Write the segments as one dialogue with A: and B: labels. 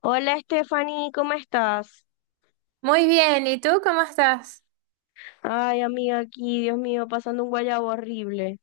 A: Hola Stephanie, ¿cómo estás?
B: Muy bien, ¿y tú cómo estás?
A: Ay, amiga, aquí, Dios mío, pasando un guayabo horrible.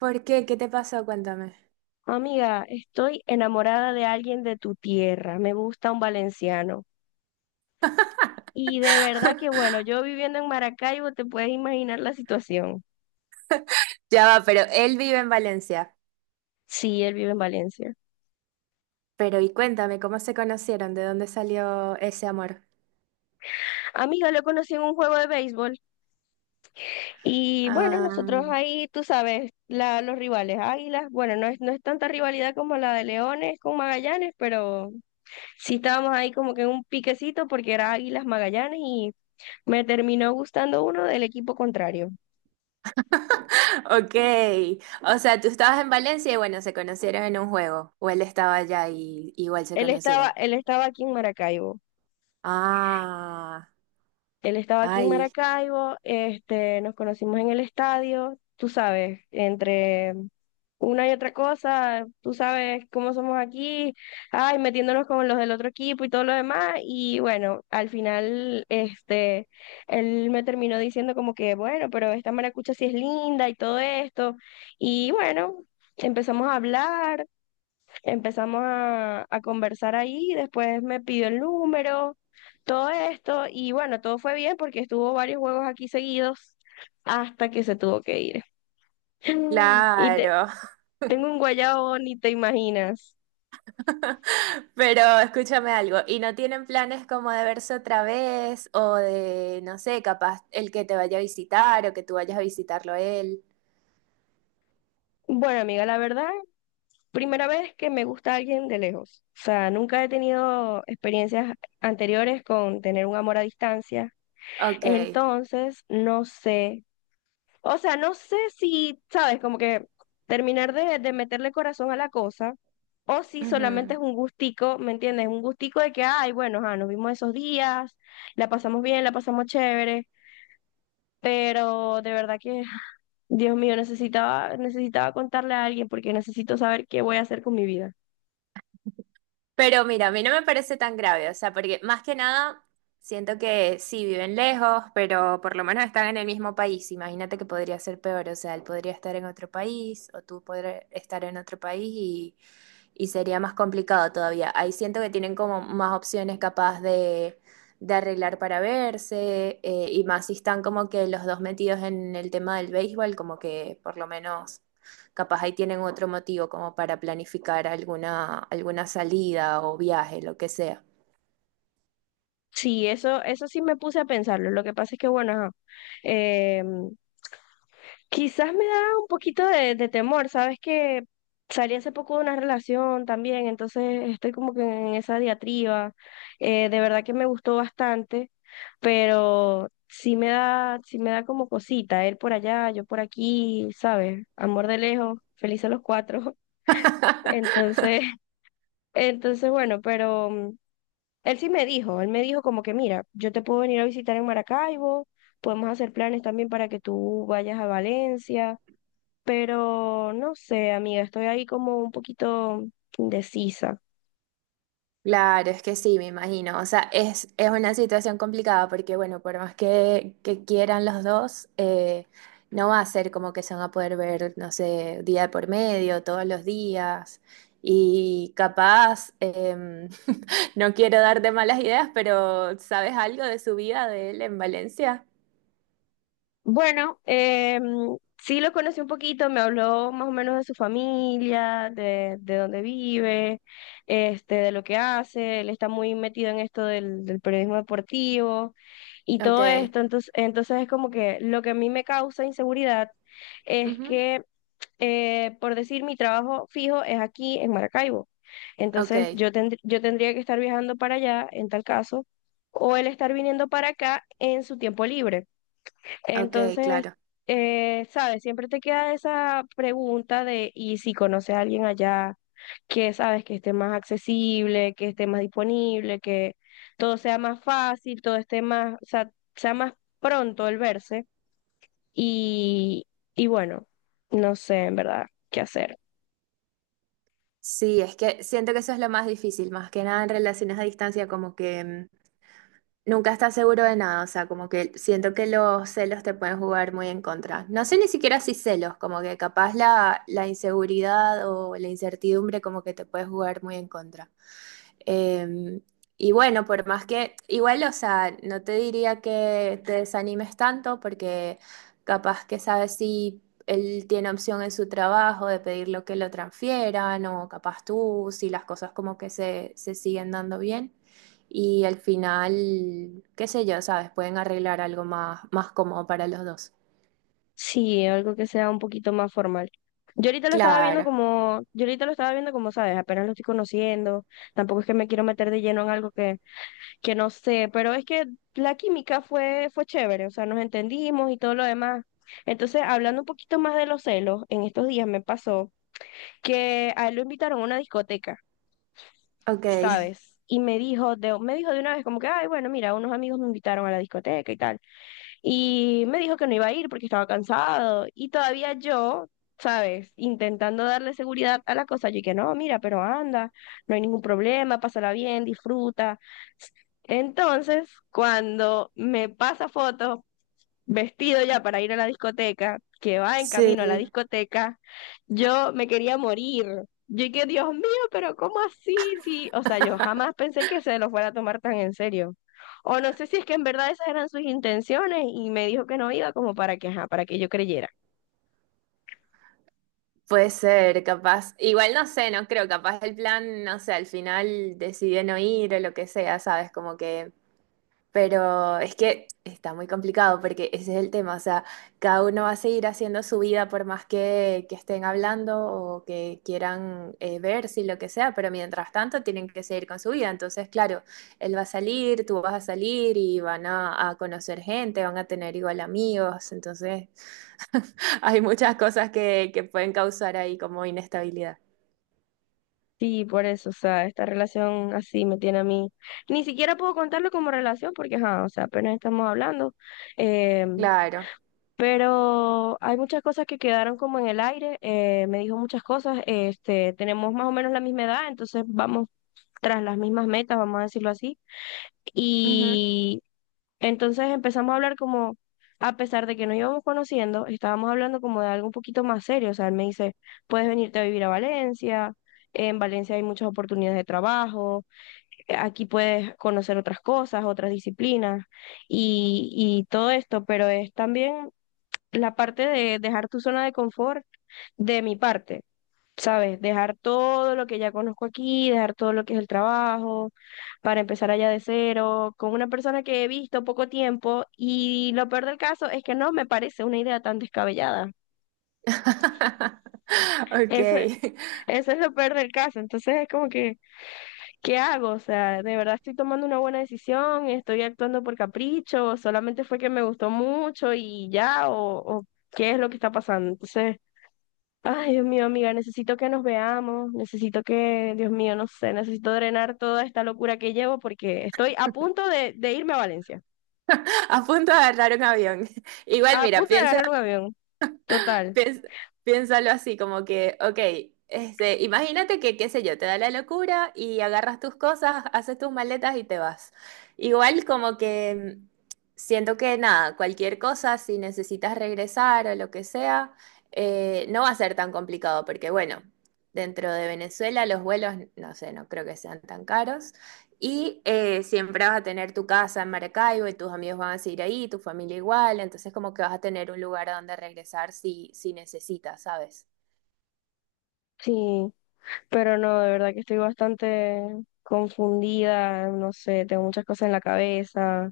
B: ¿Por qué? ¿Qué te pasó? Cuéntame.
A: Amiga, estoy enamorada de alguien de tu tierra, me gusta un valenciano. Y de verdad que bueno, yo viviendo en Maracaibo, te puedes imaginar la situación.
B: Ya va, pero él vive en Valencia.
A: Sí, él vive en Valencia.
B: Pero y cuéntame, ¿cómo se conocieron? ¿De dónde salió ese amor?
A: Amiga, lo conocí en un juego de béisbol y bueno,
B: Ah,
A: nosotros ahí, tú sabes, los rivales, Águilas, bueno, no es tanta rivalidad como la de Leones con Magallanes, pero... Sí, estábamos ahí como que en un piquecito porque era Águilas Magallanes y me terminó gustando uno del equipo contrario.
B: ok. O sea, tú estabas en Valencia y bueno, se conocieron en un juego. O él estaba allá y igual se conocieron.
A: Él estaba aquí en Maracaibo.
B: Ah,
A: Él estaba aquí en
B: ay,
A: Maracaibo, este, nos conocimos en el estadio, tú sabes, entre una y otra cosa, tú sabes cómo somos aquí, ay, metiéndonos con los del otro equipo y todo lo demás, y bueno, al final, este, él me terminó diciendo como que, bueno, pero esta maracucha sí es linda y todo esto, y bueno, empezamos a hablar. Empezamos a conversar ahí, después me pidió el número, todo esto, y bueno, todo fue bien porque estuvo varios juegos aquí seguidos hasta que se tuvo que ir. Y te-
B: claro.
A: Tengo un guayabo, ni te imaginas.
B: Pero escúchame algo, ¿y no tienen planes como de verse otra vez o de, no sé, capaz el que te vaya a visitar o que tú vayas a visitarlo a él?
A: Bueno, amiga, la verdad, primera vez que me gusta alguien de lejos. O sea, nunca he tenido experiencias anteriores con tener un amor a distancia.
B: Ok,
A: Entonces, no sé. O sea, no sé si, sabes, como que terminar de meterle corazón a la cosa, o si solamente
B: ujú.
A: es un gustico, ¿me entiendes? Un gustico de que, ay, bueno, ajá, nos vimos esos días, la pasamos bien, la pasamos chévere, pero de verdad que, Dios mío, necesitaba contarle a alguien porque necesito saber qué voy a hacer con mi vida.
B: Pero mira, a mí no me parece tan grave, o sea, porque más que nada siento que sí viven lejos, pero por lo menos están en el mismo país. Imagínate que podría ser peor, o sea, él podría estar en otro país o tú podrías estar en otro país y sería más complicado todavía. Ahí siento que tienen como más opciones capaz de arreglar para verse y más si están como que los dos metidos en el tema del béisbol, como que por lo menos capaz ahí tienen otro motivo como para planificar alguna, alguna salida o viaje, lo que sea.
A: Sí, eso sí me puse a pensarlo. Lo que pasa es que, bueno, ajá, em, quizás me da un poquito de temor, sabes que salí hace poco de una relación también, entonces estoy como que en esa diatriba. De verdad que me gustó bastante, pero sí me da como cosita, él por allá, yo por aquí, ¿sabes? Amor de lejos, felices los cuatro. Entonces, entonces bueno, pero él sí me dijo, él me dijo como que, mira, yo te puedo venir a visitar en Maracaibo, podemos hacer planes también para que tú vayas a Valencia, pero no sé, amiga, estoy ahí como un poquito indecisa.
B: Claro, es que sí, me imagino. O sea, es una situación complicada porque, bueno, por más que quieran los dos, no va a ser como que se van a poder ver, no sé, día de por medio, todos los días. Y capaz, no quiero darte malas ideas, pero ¿sabes algo de su vida de él en Valencia?
A: Bueno, sí lo conocí un poquito, me habló más o menos de su familia, de dónde vive, este, de lo que hace, él está muy metido en esto del periodismo deportivo y todo
B: Ok,
A: esto, entonces, entonces es como que lo que a mí me causa inseguridad es
B: ujú,
A: que, por decir, mi trabajo fijo es aquí en Maracaibo,
B: ok,
A: entonces yo tendría que estar viajando para allá en tal caso, o él estar viniendo para acá en su tiempo libre.
B: ok,
A: Entonces,
B: claro.
A: sabes, siempre te queda esa pregunta de, ¿y si conoces a alguien allá que sabes que esté más accesible, que esté más disponible, que todo sea más fácil, todo esté más, o sea, sea más pronto el verse? Y, y bueno, no sé en verdad qué hacer.
B: Sí, es que siento que eso es lo más difícil, más que nada en relaciones a distancia, como que... Nunca estás seguro de nada, o sea, como que siento que los celos te pueden jugar muy en contra. No sé ni siquiera si celos, como que capaz la, la inseguridad o la incertidumbre como que te puede jugar muy en contra. Em, y bueno, por más que, igual, o sea, no te diría que te desanimes tanto porque capaz que sabes si él tiene opción en su trabajo de pedir lo que lo transfieran o capaz tú, si las cosas como que se siguen dando bien. Y al final, qué sé yo, sabes, pueden arreglar algo más, más cómodo para los dos.
A: Sí, algo que sea un poquito más formal.
B: Claro,
A: Yo ahorita lo estaba viendo como, sabes, apenas lo estoy conociendo, tampoco es que me quiero meter de lleno en algo que no sé, pero es que la química fue chévere, o sea, nos entendimos y todo lo demás. Entonces, hablando un poquito más de los celos, en estos días me pasó que a él lo invitaron a una discoteca,
B: ok,
A: ¿sabes? Y me dijo de una vez como que, ay, bueno, mira, unos amigos me invitaron a la discoteca y tal y me dijo que no iba a ir porque estaba cansado y todavía yo, ¿sabes? Intentando darle seguridad a la cosa, yo dije, no, mira, pero anda, no hay ningún problema, pásala bien, disfruta. Entonces, cuando me pasa fotos vestido ya para ir a la discoteca, que va en
B: sí.
A: camino a la discoteca, yo me quería morir. Yo dije, Dios mío, pero ¿cómo así? Sí, o sea, yo jamás pensé que se lo fuera a tomar tan en serio. O no sé si es que en verdad esas eran sus intenciones y me dijo que no iba como para que, ajá, para que yo creyera.
B: Puede ser, capaz. Igual no sé, no creo, capaz el plan, no sé, al final decidió no ir o lo que sea, ¿sabes? Como que... Pero es que está muy complicado porque ese es el tema, o sea, cada uno va a seguir haciendo su vida por más que estén hablando o que quieran verse y lo que sea, pero mientras tanto tienen que seguir con su vida. Entonces, claro, él va a salir, tú vas a salir y van a conocer gente, van a tener igual amigos, entonces hay muchas cosas que pueden causar ahí como inestabilidad.
A: Sí, por eso, o sea, esta relación así me tiene a mí. Ni siquiera puedo contarlo como relación porque, ajá, o sea, apenas estamos hablando. eh,
B: Claro.
A: Pero hay muchas cosas que quedaron como en el aire. Me dijo muchas cosas. Este, tenemos más o menos la misma edad, entonces vamos tras las mismas metas, vamos a decirlo así.
B: Ujú.
A: Y entonces empezamos a hablar como, a pesar de que nos íbamos conociendo, estábamos hablando como de algo un poquito más serio. O sea, él me dice, puedes venirte a vivir a Valencia, en Valencia hay muchas oportunidades de trabajo, aquí puedes conocer otras cosas, otras disciplinas y todo esto, pero es también la parte de dejar tu zona de confort de mi parte, ¿sabes? Dejar todo lo que ya conozco aquí, dejar todo lo que es el trabajo, para empezar allá de cero, con una persona que he visto poco tiempo y lo peor del caso es que no me parece una idea tan descabellada.
B: Ok.
A: Eso, eso es lo peor del caso. Entonces es como que, ¿qué hago? O sea, ¿de verdad estoy tomando una buena decisión? ¿Estoy actuando por capricho? ¿O solamente fue que me gustó mucho y ya? O qué es lo que está pasando? Entonces... Ay, Dios mío, amiga, necesito que nos veamos, necesito que, Dios mío, no sé, necesito drenar toda esta locura que llevo porque estoy a punto de irme a Valencia,
B: A punto de agarrar un avión.
A: a
B: Igual, mira,
A: punto de
B: piensa.
A: agarrar un avión, total.
B: Piens- Piénsalo así, como que, ok, este, imagínate que, qué sé yo, te da la locura y agarras tus cosas, haces tus maletas y te vas. Igual como que siento que nada, cualquier cosa, si necesitas regresar o lo que sea, no va a ser tan complicado, porque bueno, dentro de Venezuela los vuelos, no sé, no creo que sean tan caros. Y siempre vas a tener tu casa en Maracaibo y tus amigos van a seguir ahí, tu familia igual, entonces como que vas a tener un lugar a donde regresar si, si necesitas, ¿sabes?
A: Sí, pero no, de verdad que estoy bastante confundida, no sé, tengo muchas cosas en la cabeza.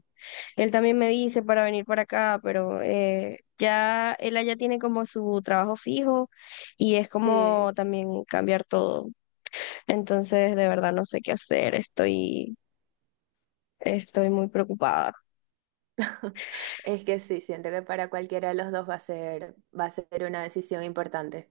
A: Él también me dice para venir para acá, pero ya él allá tiene como su trabajo fijo y es
B: Sí,
A: como también cambiar todo. Entonces, de verdad no sé qué hacer, estoy muy preocupada.
B: es que sí, siento que para cualquiera de los dos va a ser una decisión importante.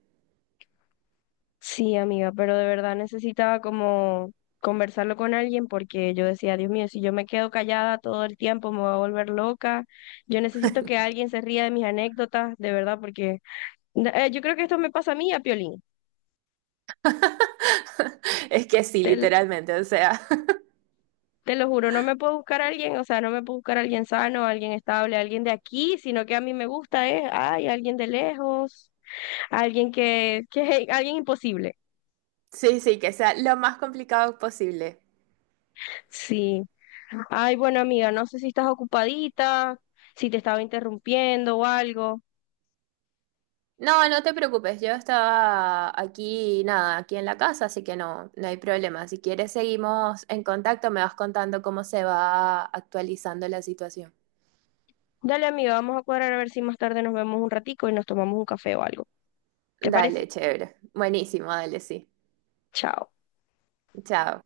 A: Sí, amiga, pero de verdad necesitaba como conversarlo con alguien porque yo decía, Dios mío, si yo me quedo callada todo el tiempo me voy a volver loca. Yo necesito que alguien se ría de mis anécdotas, de verdad, porque yo creo que esto me pasa a mí, a Piolín.
B: Es que sí,
A: Te,
B: literalmente, o sea,
A: te lo juro, no me puedo buscar a alguien, o sea, no me puedo buscar a alguien sano, alguien estable, alguien de aquí, sino que a mí me gusta, ¿eh? Ay, alguien de lejos, alguien que alguien imposible.
B: sí, sí, que sea lo más complicado posible.
A: Sí. Ay, bueno, amiga, no sé si estás ocupadita, si te estaba interrumpiendo o algo.
B: No, no te preocupes, yo estaba aquí, nada, aquí en la casa, así que no, no hay problema. Si quieres, seguimos en contacto, me vas contando cómo se va actualizando la situación.
A: Dale, amiga, vamos a cuadrar a ver si más tarde nos vemos un ratico y nos tomamos un café o algo. ¿Te
B: Dale,
A: parece?
B: chévere. Buenísimo, dale, sí.
A: Chao.
B: Chao.